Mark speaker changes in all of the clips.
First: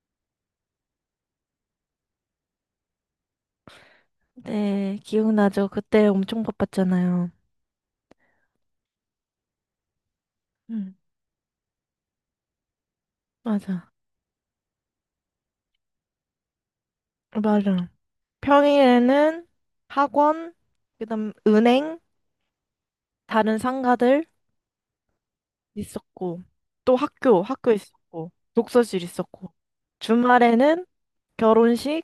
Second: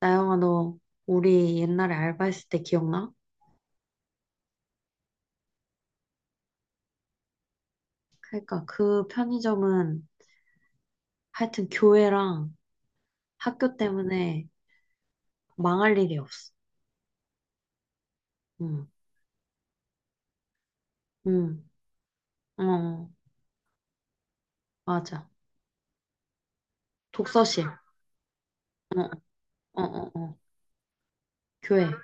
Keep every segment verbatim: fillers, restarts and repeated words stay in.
Speaker 1: 나영아, 너 우리 옛날에 알바했을 때 기억나?
Speaker 2: 네, 기억나죠? 그때 엄청 바빴잖아요.
Speaker 1: 그러니까 그 편의점은
Speaker 2: 음.
Speaker 1: 하여튼 교회랑 학교
Speaker 2: 맞아,
Speaker 1: 때문에 망할 일이 없어.
Speaker 2: 맞아.
Speaker 1: 응,
Speaker 2: 평일에는 학원, 그다음
Speaker 1: 응,
Speaker 2: 은행,
Speaker 1: 어,
Speaker 2: 다른 상가들
Speaker 1: 맞아.
Speaker 2: 있었고, 또 학교,
Speaker 1: 독서실,
Speaker 2: 학교
Speaker 1: 어,
Speaker 2: 있었고, 독서실 있었고,
Speaker 1: 어, 어, 어,
Speaker 2: 주말에는
Speaker 1: 교회,
Speaker 2: 결혼식,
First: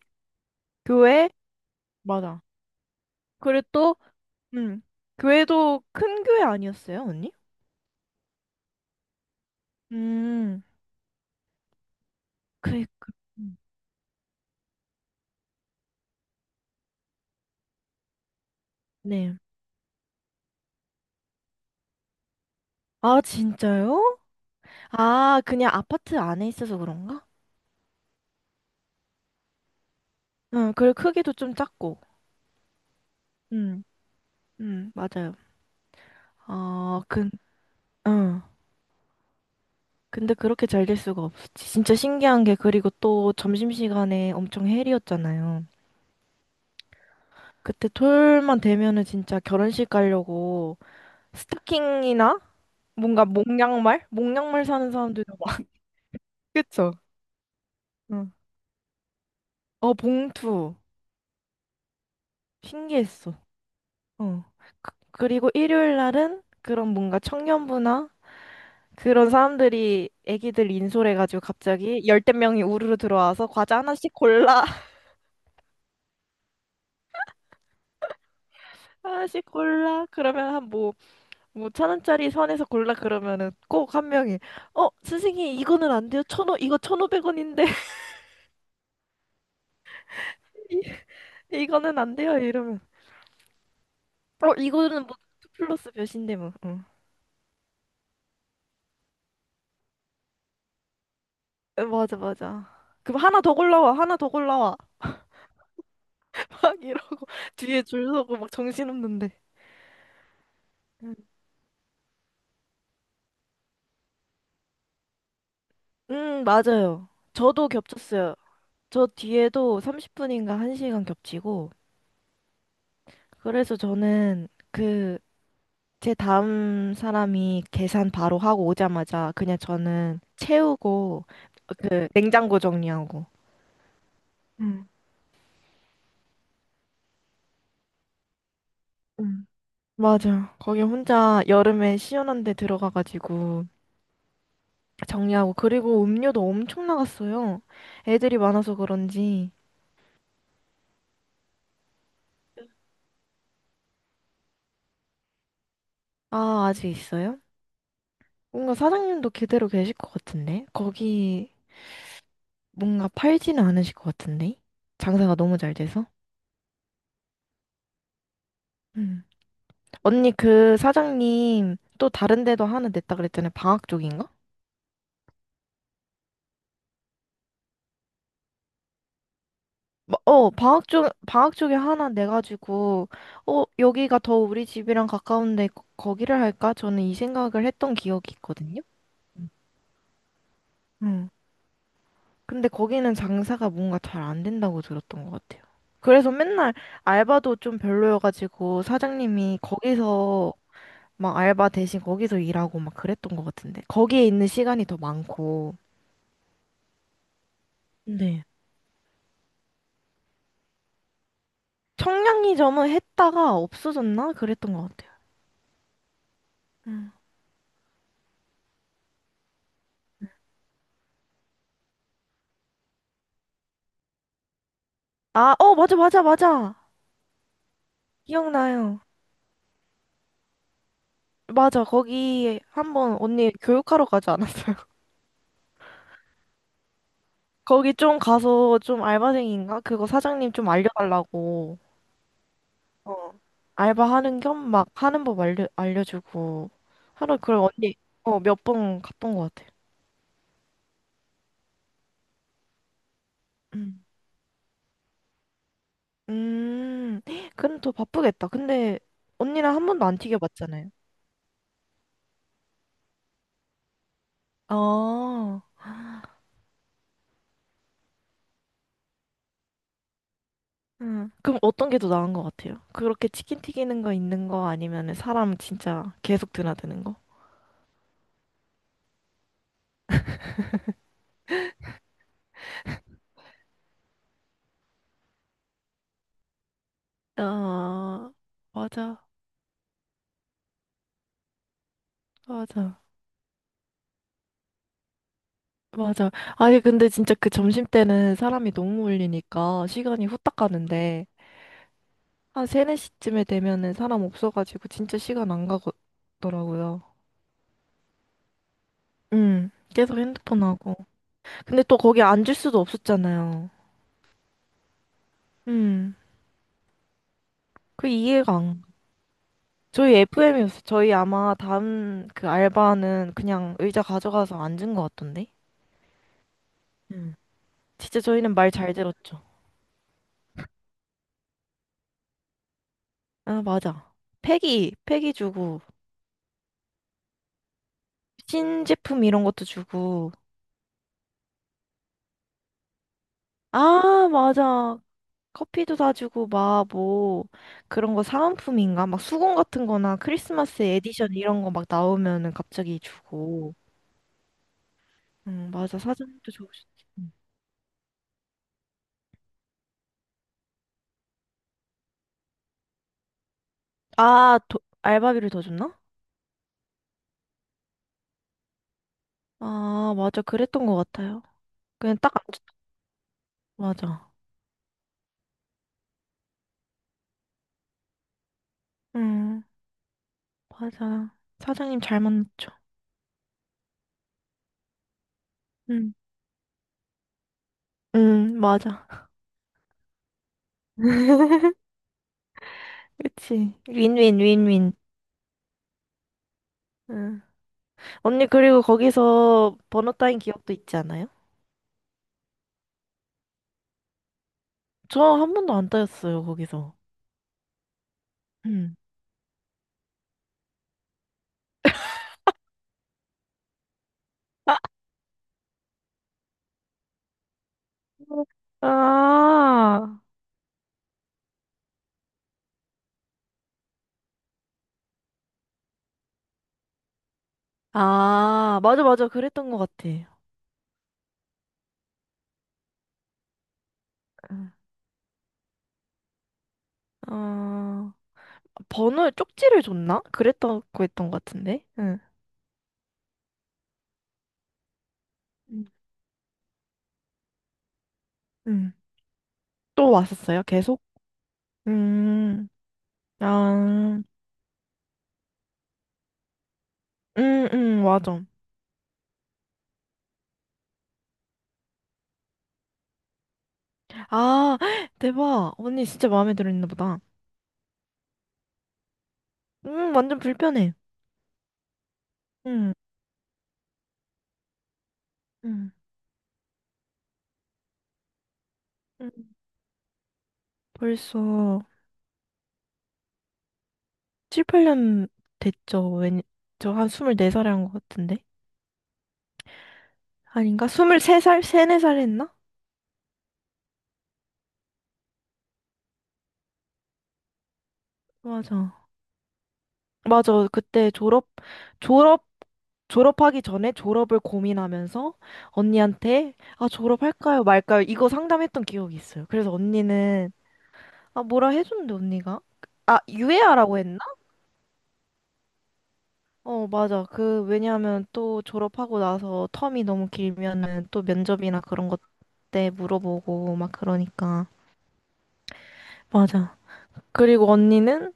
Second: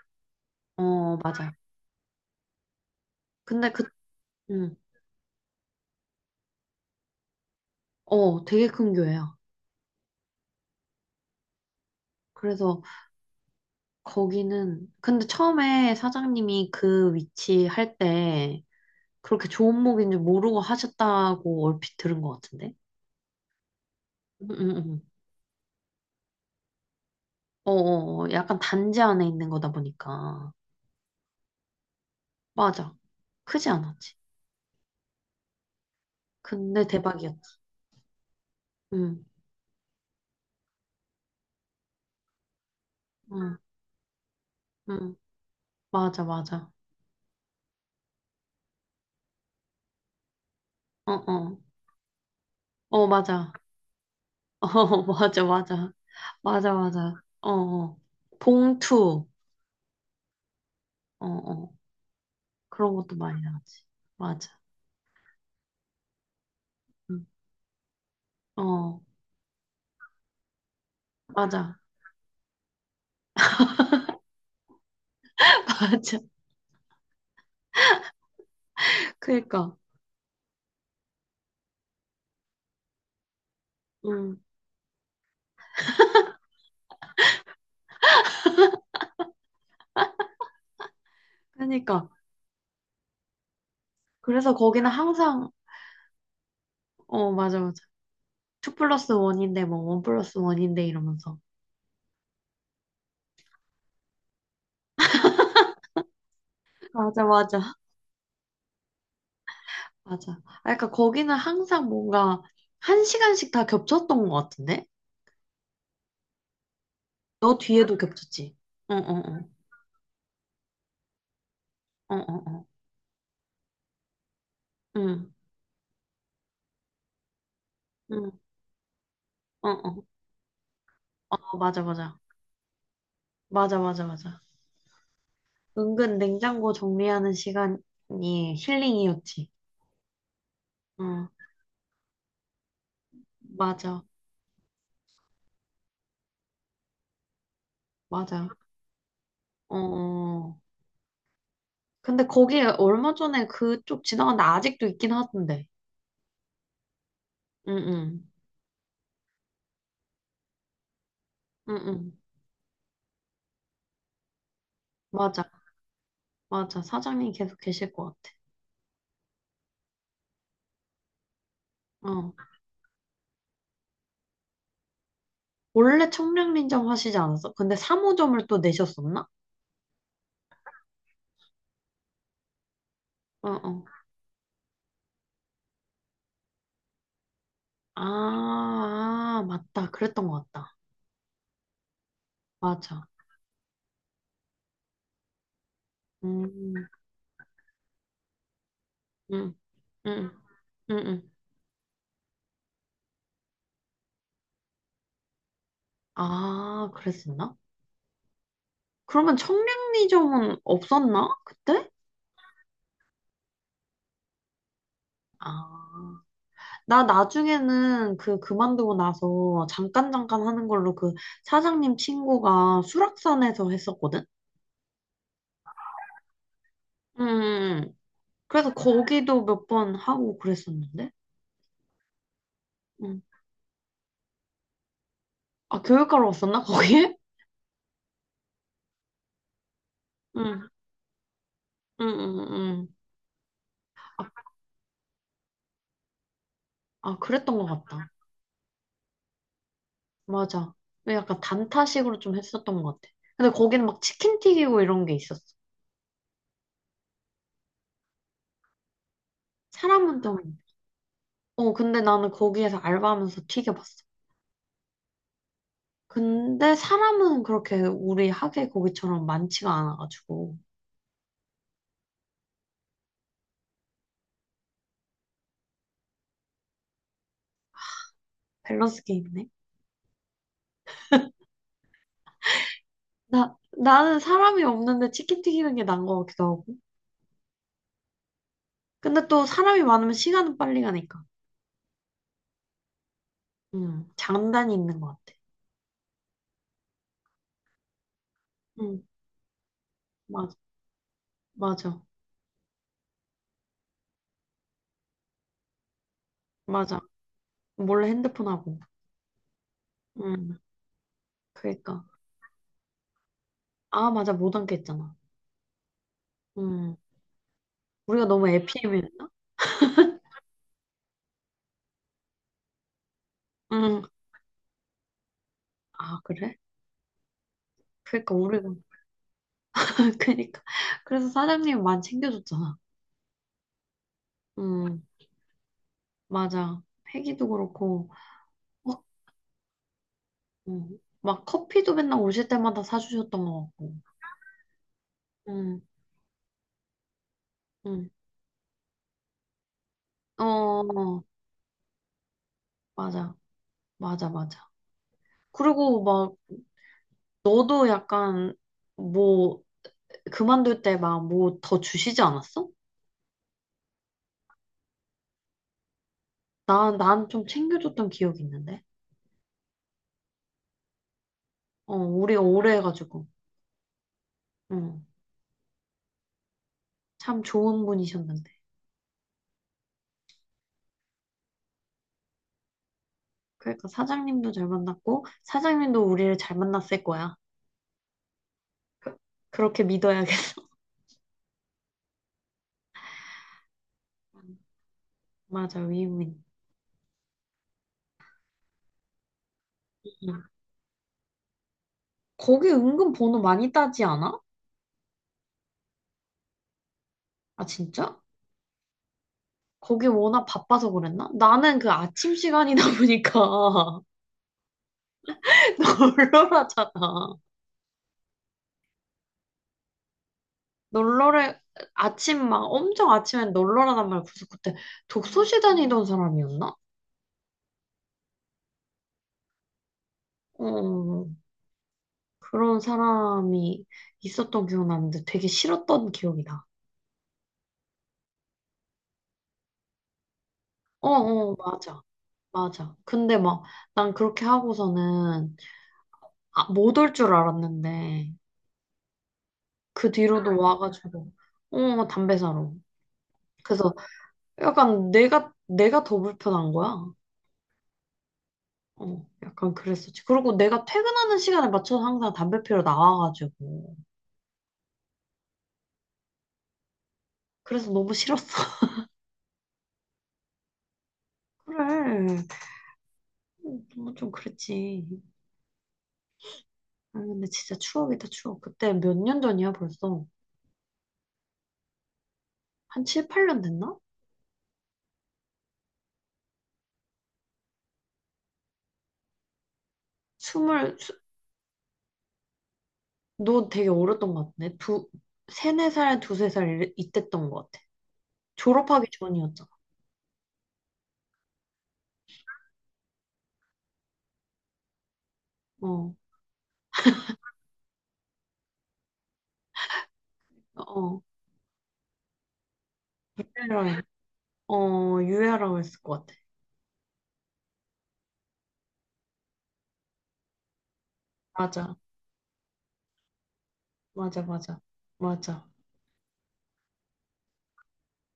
Speaker 1: 어,
Speaker 2: 교회,
Speaker 1: 맞아.
Speaker 2: 맞아. 그리고
Speaker 1: 근데 그,
Speaker 2: 또,
Speaker 1: 응,
Speaker 2: 음, 교회도 큰 교회 아니었어요, 언니?
Speaker 1: 어, 되게 큰 교회야.
Speaker 2: 음.
Speaker 1: 그래서
Speaker 2: 그, 그, 음,
Speaker 1: 거기는, 근데 처음에 사장님이 그 위치 할 때
Speaker 2: 네.
Speaker 1: 그렇게 좋은 목인 줄 모르고 하셨다고 얼핏 들은 것 같은데?
Speaker 2: 아, 진짜요?
Speaker 1: 응, 응, 응.
Speaker 2: 아, 그냥 아파트 안에 있어서 그런가?
Speaker 1: 어, 어, 어, 약간 단지 안에 있는 거다 보니까.
Speaker 2: 응, 그리고 크기도 좀 작고.
Speaker 1: 맞아. 크지
Speaker 2: 응,
Speaker 1: 않았지.
Speaker 2: 응 맞아요.
Speaker 1: 근데
Speaker 2: 어, 근,
Speaker 1: 대박이었지.
Speaker 2: 응.
Speaker 1: 응,
Speaker 2: 근데 그렇게 잘 될 수가 없었지. 진짜 신기한 게, 그리고 또
Speaker 1: 응,
Speaker 2: 점심시간에 엄청
Speaker 1: 응.
Speaker 2: 헬이었잖아요.
Speaker 1: 맞아, 맞아.
Speaker 2: 그때 토요일만 되면은 진짜 결혼식 가려고
Speaker 1: 어, 어.
Speaker 2: 스타킹이나
Speaker 1: 어,
Speaker 2: 뭔가
Speaker 1: 맞아.
Speaker 2: 목양말? 목양말 사는
Speaker 1: 어,
Speaker 2: 사람들도 막,
Speaker 1: 맞아, 맞아. 맞아,
Speaker 2: 그쵸?
Speaker 1: 맞아. 어, 어.
Speaker 2: 응.
Speaker 1: 봉투.
Speaker 2: 어, 봉투.
Speaker 1: 어, 어. 그런 것도
Speaker 2: 신기했어.
Speaker 1: 많이 나왔지.
Speaker 2: 어.
Speaker 1: 맞아.
Speaker 2: 그, 그리고 일요일 날은 그런 뭔가
Speaker 1: 응.
Speaker 2: 청년부나
Speaker 1: 어,
Speaker 2: 그런 사람들이 애기들 인솔해가지고
Speaker 1: 맞아.
Speaker 2: 갑자기 열댓 명이 우르르 들어와서 과자 하나씩 골라
Speaker 1: 맞아.
Speaker 2: 하나씩
Speaker 1: 그니까.
Speaker 2: 골라 그러면 한 뭐 뭐 천 원짜리 선에서 골라 그러면은 꼭 한
Speaker 1: 응.
Speaker 2: 명이 어 선생님 이거는 안 돼요 천오 이거 천오백 원인데 이- 이거는
Speaker 1: 그니까.
Speaker 2: 안 돼요 이러면 어
Speaker 1: 그래서 거기는
Speaker 2: 이거는 뭐 투
Speaker 1: 항상,
Speaker 2: 플러스 몇인데 뭐 응.
Speaker 1: 어, 맞아, 맞아. 투 플러스 원인데, 뭐, 원 플러스 원인데 이러면서.
Speaker 2: 에, 맞아 맞아 그럼 하나 더 골라와 하나 더 골라와 막
Speaker 1: 맞아,
Speaker 2: 이러고
Speaker 1: 맞아.
Speaker 2: 뒤에 줄 서고 막 정신없는데
Speaker 1: 맞아. 아, 그러니까
Speaker 2: 음,
Speaker 1: 거기는 항상 뭔가 한 시간씩 다 겹쳤던 것 같은데?
Speaker 2: 음 맞아요
Speaker 1: 너
Speaker 2: 저도
Speaker 1: 뒤에도
Speaker 2: 겹쳤어요
Speaker 1: 겹쳤지? 응,
Speaker 2: 저
Speaker 1: 응, 응.
Speaker 2: 뒤에도 삼십 분인가 한 시간 겹치고,
Speaker 1: 응, 응, 응.
Speaker 2: 그래서 저는 그,
Speaker 1: 응,
Speaker 2: 제 다음 사람이 계산
Speaker 1: 응,
Speaker 2: 바로 하고 오자마자 그냥
Speaker 1: 응, 응.
Speaker 2: 저는 채우고,
Speaker 1: 어, 맞아,
Speaker 2: 그,
Speaker 1: 맞아.
Speaker 2: 냉장고 정리하고.
Speaker 1: 맞아, 맞아, 맞아.
Speaker 2: 응,
Speaker 1: 은근 냉장고 정리하는 시간이
Speaker 2: 응
Speaker 1: 힐링이었지.
Speaker 2: 맞아. 거기
Speaker 1: 응,
Speaker 2: 혼자 여름에 시원한 데 들어가가지고
Speaker 1: 맞아,
Speaker 2: 정리하고, 그리고 음료도 엄청 나갔어요. 애들이
Speaker 1: 맞아.
Speaker 2: 많아서 그런지.
Speaker 1: 어, 어. 근데 거기 얼마 전에 그쪽 지나갔는데 아직도 있긴 하던데.
Speaker 2: 아, 아직 있어요?
Speaker 1: 응, 응,
Speaker 2: 뭔가 사장님도 그대로 계실 것 같은데? 거기
Speaker 1: 응, 응.
Speaker 2: 뭔가 팔지는 않으실 것 같은데? 장사가
Speaker 1: 맞아,
Speaker 2: 너무 잘 돼서?
Speaker 1: 맞아. 사장님 계속 계실 것 같아.
Speaker 2: 음. 언니, 그 사장님 또
Speaker 1: 어.
Speaker 2: 다른 데도 하나 냈다 그랬잖아요. 방학 쪽인가?
Speaker 1: 원래 청량리점 하시지 않았어? 근데 삼 호점을 또 내셨었나?
Speaker 2: 마- 어, 방학 쪽, 방학 쪽에 하나 내가지고,
Speaker 1: 어,
Speaker 2: 어,
Speaker 1: 어.
Speaker 2: 여기가 더 우리 집이랑 가까운데 거- 거기를 할까? 저는 이 생각을 했던 기억이
Speaker 1: 아,
Speaker 2: 있거든요.
Speaker 1: 아, 맞다. 그랬던 것 같다.
Speaker 2: 응. 근데
Speaker 1: 맞아.
Speaker 2: 거기는 장사가 뭔가 잘 안 된다고 들었던 것 같아요. 그래서
Speaker 1: 음,
Speaker 2: 맨날 알바도 좀 별로여가지고
Speaker 1: 음,
Speaker 2: 사장님이
Speaker 1: 음,
Speaker 2: 거기서
Speaker 1: 음, 음.
Speaker 2: 막 알바 대신 거기서 일하고 막 그랬던 것 같은데. 거기에 있는 시간이 더 많고.
Speaker 1: 아, 그랬었나?
Speaker 2: 네.
Speaker 1: 그러면 청량리점은 없었나? 그때?
Speaker 2: 청량리점은 했다가 없어졌나? 그랬던 것 같아요.
Speaker 1: 아. 나 나중에는 그 그만두고 나서 잠깐 잠깐 하는 걸로 그 사장님 친구가 수락산에서 했었거든?
Speaker 2: 아, 어, 맞아, 맞아, 맞아.
Speaker 1: 음. 그래서
Speaker 2: 기억나요.
Speaker 1: 거기도 몇 번 하고 그랬었는데.
Speaker 2: 맞아, 거기 한번
Speaker 1: 음.
Speaker 2: 언니 교육하러 가지 않았어요?
Speaker 1: 아, 교육하러 왔었나, 거기에?
Speaker 2: 거기 좀 가서 좀 알바생인가? 그거 사장님
Speaker 1: 응,
Speaker 2: 좀 알려달라고.
Speaker 1: 응, 응, 응.
Speaker 2: 어. 알바하는
Speaker 1: 아,
Speaker 2: 겸 막 하는 법 알려, 알려주고.
Speaker 1: 아,
Speaker 2: 하러
Speaker 1: 그랬던
Speaker 2: 그걸
Speaker 1: 것
Speaker 2: 언니,
Speaker 1: 같다.
Speaker 2: 어, 몇 번 갔던 것 같아요.
Speaker 1: 맞아. 왜 약간 단타식으로 좀 했었던 것 같아. 근데 거기는 막
Speaker 2: 음.
Speaker 1: 치킨 튀기고 이런 게 있었어.
Speaker 2: 음, 그럼 더 바쁘겠다. 근데 언니랑 한 번도 안
Speaker 1: 사람은 좀,
Speaker 2: 튀겨봤잖아요.
Speaker 1: 어, 근데 나는 거기에서 알바하면서 튀겨봤어.
Speaker 2: 아,
Speaker 1: 근데 사람은 그렇게 우리 학예 거기처럼 많지가 않아가지고.
Speaker 2: 음. 그럼 어떤 게 더 나은 것 같아요? 그렇게 치킨 튀기는 거 있는 거 아니면 사람 진짜 계속 드나드는 거?
Speaker 1: 밸런스 게임이네. 나, 나는 사람이 없는데 치킨 튀기는 게 나은 것 같기도 하고.
Speaker 2: 아, 맞아,
Speaker 1: 근데 또 사람이 많으면 시간은 빨리 가니까.
Speaker 2: 맞아,
Speaker 1: 응, 장단이 있는 것 같아.
Speaker 2: 맞아. 아니, 근데 진짜 그 점심 때는 사람이 너무
Speaker 1: 응,
Speaker 2: 몰리니까 시간이
Speaker 1: 맞아,
Speaker 2: 후딱 가는데,
Speaker 1: 맞아,
Speaker 2: 한 세네 시쯤에 되면은 사람 없어가지고 진짜 시간 안
Speaker 1: 맞아.
Speaker 2: 가더라고요.
Speaker 1: 몰래 핸드폰 하고.
Speaker 2: 음, 계속
Speaker 1: 음,
Speaker 2: 핸드폰 하고. 근데 또
Speaker 1: 그니까.
Speaker 2: 거기 앉을 수도 없었잖아요.
Speaker 1: 아, 맞아, 못앉했잖아.
Speaker 2: 음,
Speaker 1: 음,
Speaker 2: 그
Speaker 1: 우리가
Speaker 2: 이해가
Speaker 1: 너무 f 피
Speaker 2: 안.
Speaker 1: 이었나
Speaker 2: 저희 에프엠이었어. 저희 아마 다음 그 알바는 그냥
Speaker 1: 음,
Speaker 2: 의자 가져가서 앉은 것 같던데?
Speaker 1: 아, 그래?
Speaker 2: 음. 진짜
Speaker 1: 그니까,
Speaker 2: 저희는
Speaker 1: 우리가.
Speaker 2: 말 잘 들었죠.
Speaker 1: 그니까. 그래서 사장님이 많이 챙겨줬잖아.
Speaker 2: 아, 맞아. 폐기,
Speaker 1: 음,
Speaker 2: 폐기 주고,
Speaker 1: 맞아. 회기도 그렇고, 어,
Speaker 2: 신제품 이런 것도 주고.
Speaker 1: 음, 막 커피도 맨날 오실 때마다 사주셨던 것 같고.
Speaker 2: 아, 맞아.
Speaker 1: 음,
Speaker 2: 커피도 다 주고, 막 뭐,
Speaker 1: 음,
Speaker 2: 그런 거 사은품인가? 막 수건 같은 거나
Speaker 1: 어,
Speaker 2: 크리스마스
Speaker 1: 어,
Speaker 2: 에디션 이런 거 막 나오면은 갑자기
Speaker 1: 맞아.
Speaker 2: 주고.
Speaker 1: 맞아, 맞아.
Speaker 2: 응, 맞아.
Speaker 1: 그리고 막,
Speaker 2: 사장님도 좋으셨지. 음.
Speaker 1: 너도 약간, 뭐, 그만둘 때 막 뭐 더 주시지 않았어?
Speaker 2: 아, 도, 알바비를 더 줬나?
Speaker 1: 나 난 좀 챙겨줬던 기억이 있는데.
Speaker 2: 아, 맞아. 그랬던 것 같아요.
Speaker 1: 어,
Speaker 2: 그냥 딱,
Speaker 1: 우리
Speaker 2: 앉-
Speaker 1: 오래 해가지고.
Speaker 2: 맞아.
Speaker 1: 응. 참 좋은 분이셨는데.
Speaker 2: 음, 맞아. 사장님 잘 만났죠.
Speaker 1: 그러니까 사장님도 잘 만났고, 사장님도
Speaker 2: 음,
Speaker 1: 우리를 잘 만났을 거야.
Speaker 2: 음, 맞아.
Speaker 1: 그- 그렇게 믿어야겠어.
Speaker 2: 그치. 윈윈, 윈윈.
Speaker 1: 맞아, 위민.
Speaker 2: 음. 언니, 그리고 거기서 번호 따인
Speaker 1: 응.
Speaker 2: 기억도 있지 않아요?
Speaker 1: 거기 은근 번호 많이 따지 않아?
Speaker 2: 저 한 번도 안 따였어요, 거기서.
Speaker 1: 아, 진짜?
Speaker 2: 음.
Speaker 1: 거기 워낙 바빠서 그랬나? 나는 그 아침 시간이다 보니까 널널하잖아.
Speaker 2: 아,
Speaker 1: 널널해, 아침 막 엄청 아침엔 널널하단 말이야. 그래서 그때 독서실 다니던 사람이었나?
Speaker 2: 아, 맞아, 맞아. 그랬던 것 같아.
Speaker 1: 어, 그런 사람이 있었던
Speaker 2: 응.
Speaker 1: 기억 나는데 되게 싫었던 기억이 나.
Speaker 2: 어, 번호 쪽지를 줬나? 그랬다고
Speaker 1: 어,
Speaker 2: 했던 것
Speaker 1: 어,
Speaker 2: 같은데.
Speaker 1: 맞아.
Speaker 2: 응.
Speaker 1: 맞아. 근데 막 난 그렇게 하고서는
Speaker 2: 응.
Speaker 1: 아, 못 올 줄 알았는데
Speaker 2: 응.
Speaker 1: 그
Speaker 2: 또
Speaker 1: 뒤로도
Speaker 2: 왔었어요, 계속?
Speaker 1: 와가지고 어, 담배
Speaker 2: 음.
Speaker 1: 사러. 그래서
Speaker 2: 아,
Speaker 1: 약간 내가 내가 더 불편한 거야.
Speaker 2: 응, 응, 맞아.
Speaker 1: 어, 약간 그랬었지. 그리고 내가 퇴근하는 시간에 맞춰서 항상 담배 피러 나와가지고.
Speaker 2: 아, 대박. 언니 진짜 마음에 들었나 보다.
Speaker 1: 그래서 너무 싫었어.
Speaker 2: 음, 완전 불편해.
Speaker 1: 그래.
Speaker 2: 응,
Speaker 1: 음, 좀 그랬지.
Speaker 2: 응,
Speaker 1: 아, 근데 진짜 추억이다, 추억. 그때 몇
Speaker 2: 응.
Speaker 1: 년 전이야, 벌써.
Speaker 2: 벌써
Speaker 1: 한 칠, 팔 년 됐나?
Speaker 2: 칠, 팔 년 됐죠. 왠, 저한 스물네 살에 한 것 같은데? 아닌가?
Speaker 1: 스물, 스-
Speaker 2: 스물세 살? 세, 네 살 했나?
Speaker 1: 너 되게 어렸던 것 같네. 두, 세네 살, 두세 살 이래- 이때였던 것 같아.
Speaker 2: 맞아.
Speaker 1: 졸업하기 전이었잖아.
Speaker 2: 맞아. 그때 졸업, 졸업, 졸업하기 전에 졸업을 고민하면서
Speaker 1: 어,
Speaker 2: 언니한테, 아, 졸업할까요? 말까요? 이거 상담했던 기억이 있어요. 그래서 언니는
Speaker 1: 어,
Speaker 2: 아, 뭐라 해줬는데, 언니가? 아, 유예하라고
Speaker 1: 유해라,
Speaker 2: 했나?
Speaker 1: 어, 유해라고 했을 것 같아.
Speaker 2: 어, 맞아. 그, 왜냐하면 또 졸업하고 나서 텀이 너무 길면은 또 면접이나
Speaker 1: 맞아,
Speaker 2: 그런 것 때 물어보고 막
Speaker 1: 맞아,
Speaker 2: 그러니까.
Speaker 1: 맞아, 맞아.
Speaker 2: 맞아. 그리고 언니는?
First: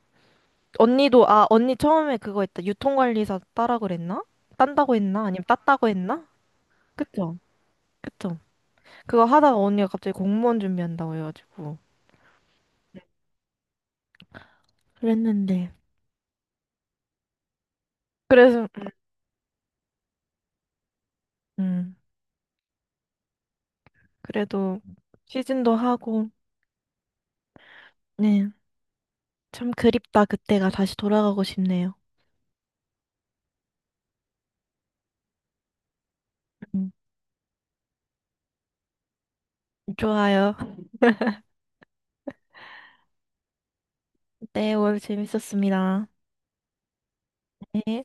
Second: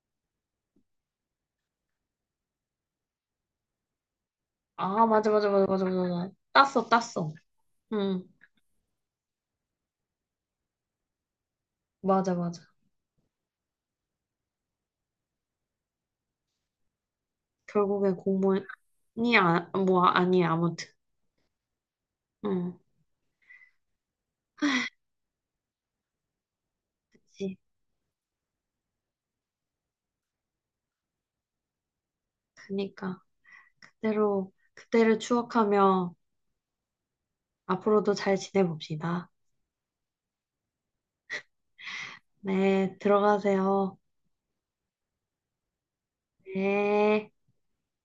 Speaker 2: 언니도, 아, 언니 처음에 그거 했다. 유통관리사 따라 그랬나? 딴다고
Speaker 1: 아,
Speaker 2: 했나?
Speaker 1: 맞아,
Speaker 2: 아니면
Speaker 1: 맞아, 맞아, 맞아,
Speaker 2: 땄다고 했나?
Speaker 1: 맞아. 땄어, 땄어.
Speaker 2: 그쵸?
Speaker 1: 응,
Speaker 2: 그쵸? 그거 하다가 언니가 갑자기 공무원 준비한다고 해가지고.
Speaker 1: 맞아, 맞아.
Speaker 2: 그랬는데.
Speaker 1: 결국엔 공무원이
Speaker 2: 그래서,
Speaker 1: 아, 뭐, 아니, 아무튼.
Speaker 2: 음,
Speaker 1: 응,
Speaker 2: 그래도 시즌도 하고,
Speaker 1: 그치.
Speaker 2: 네. 참 그립다. 그때가 다시 돌아가고 싶네요.
Speaker 1: 그니까, 그대로, 그때를 추억하며
Speaker 2: 음.
Speaker 1: 앞으로도 잘 지내봅시다.
Speaker 2: 좋아요.
Speaker 1: 네, 들어가세요.
Speaker 2: 네, 오늘 재밌었습니다.
Speaker 1: 네.
Speaker 2: 네.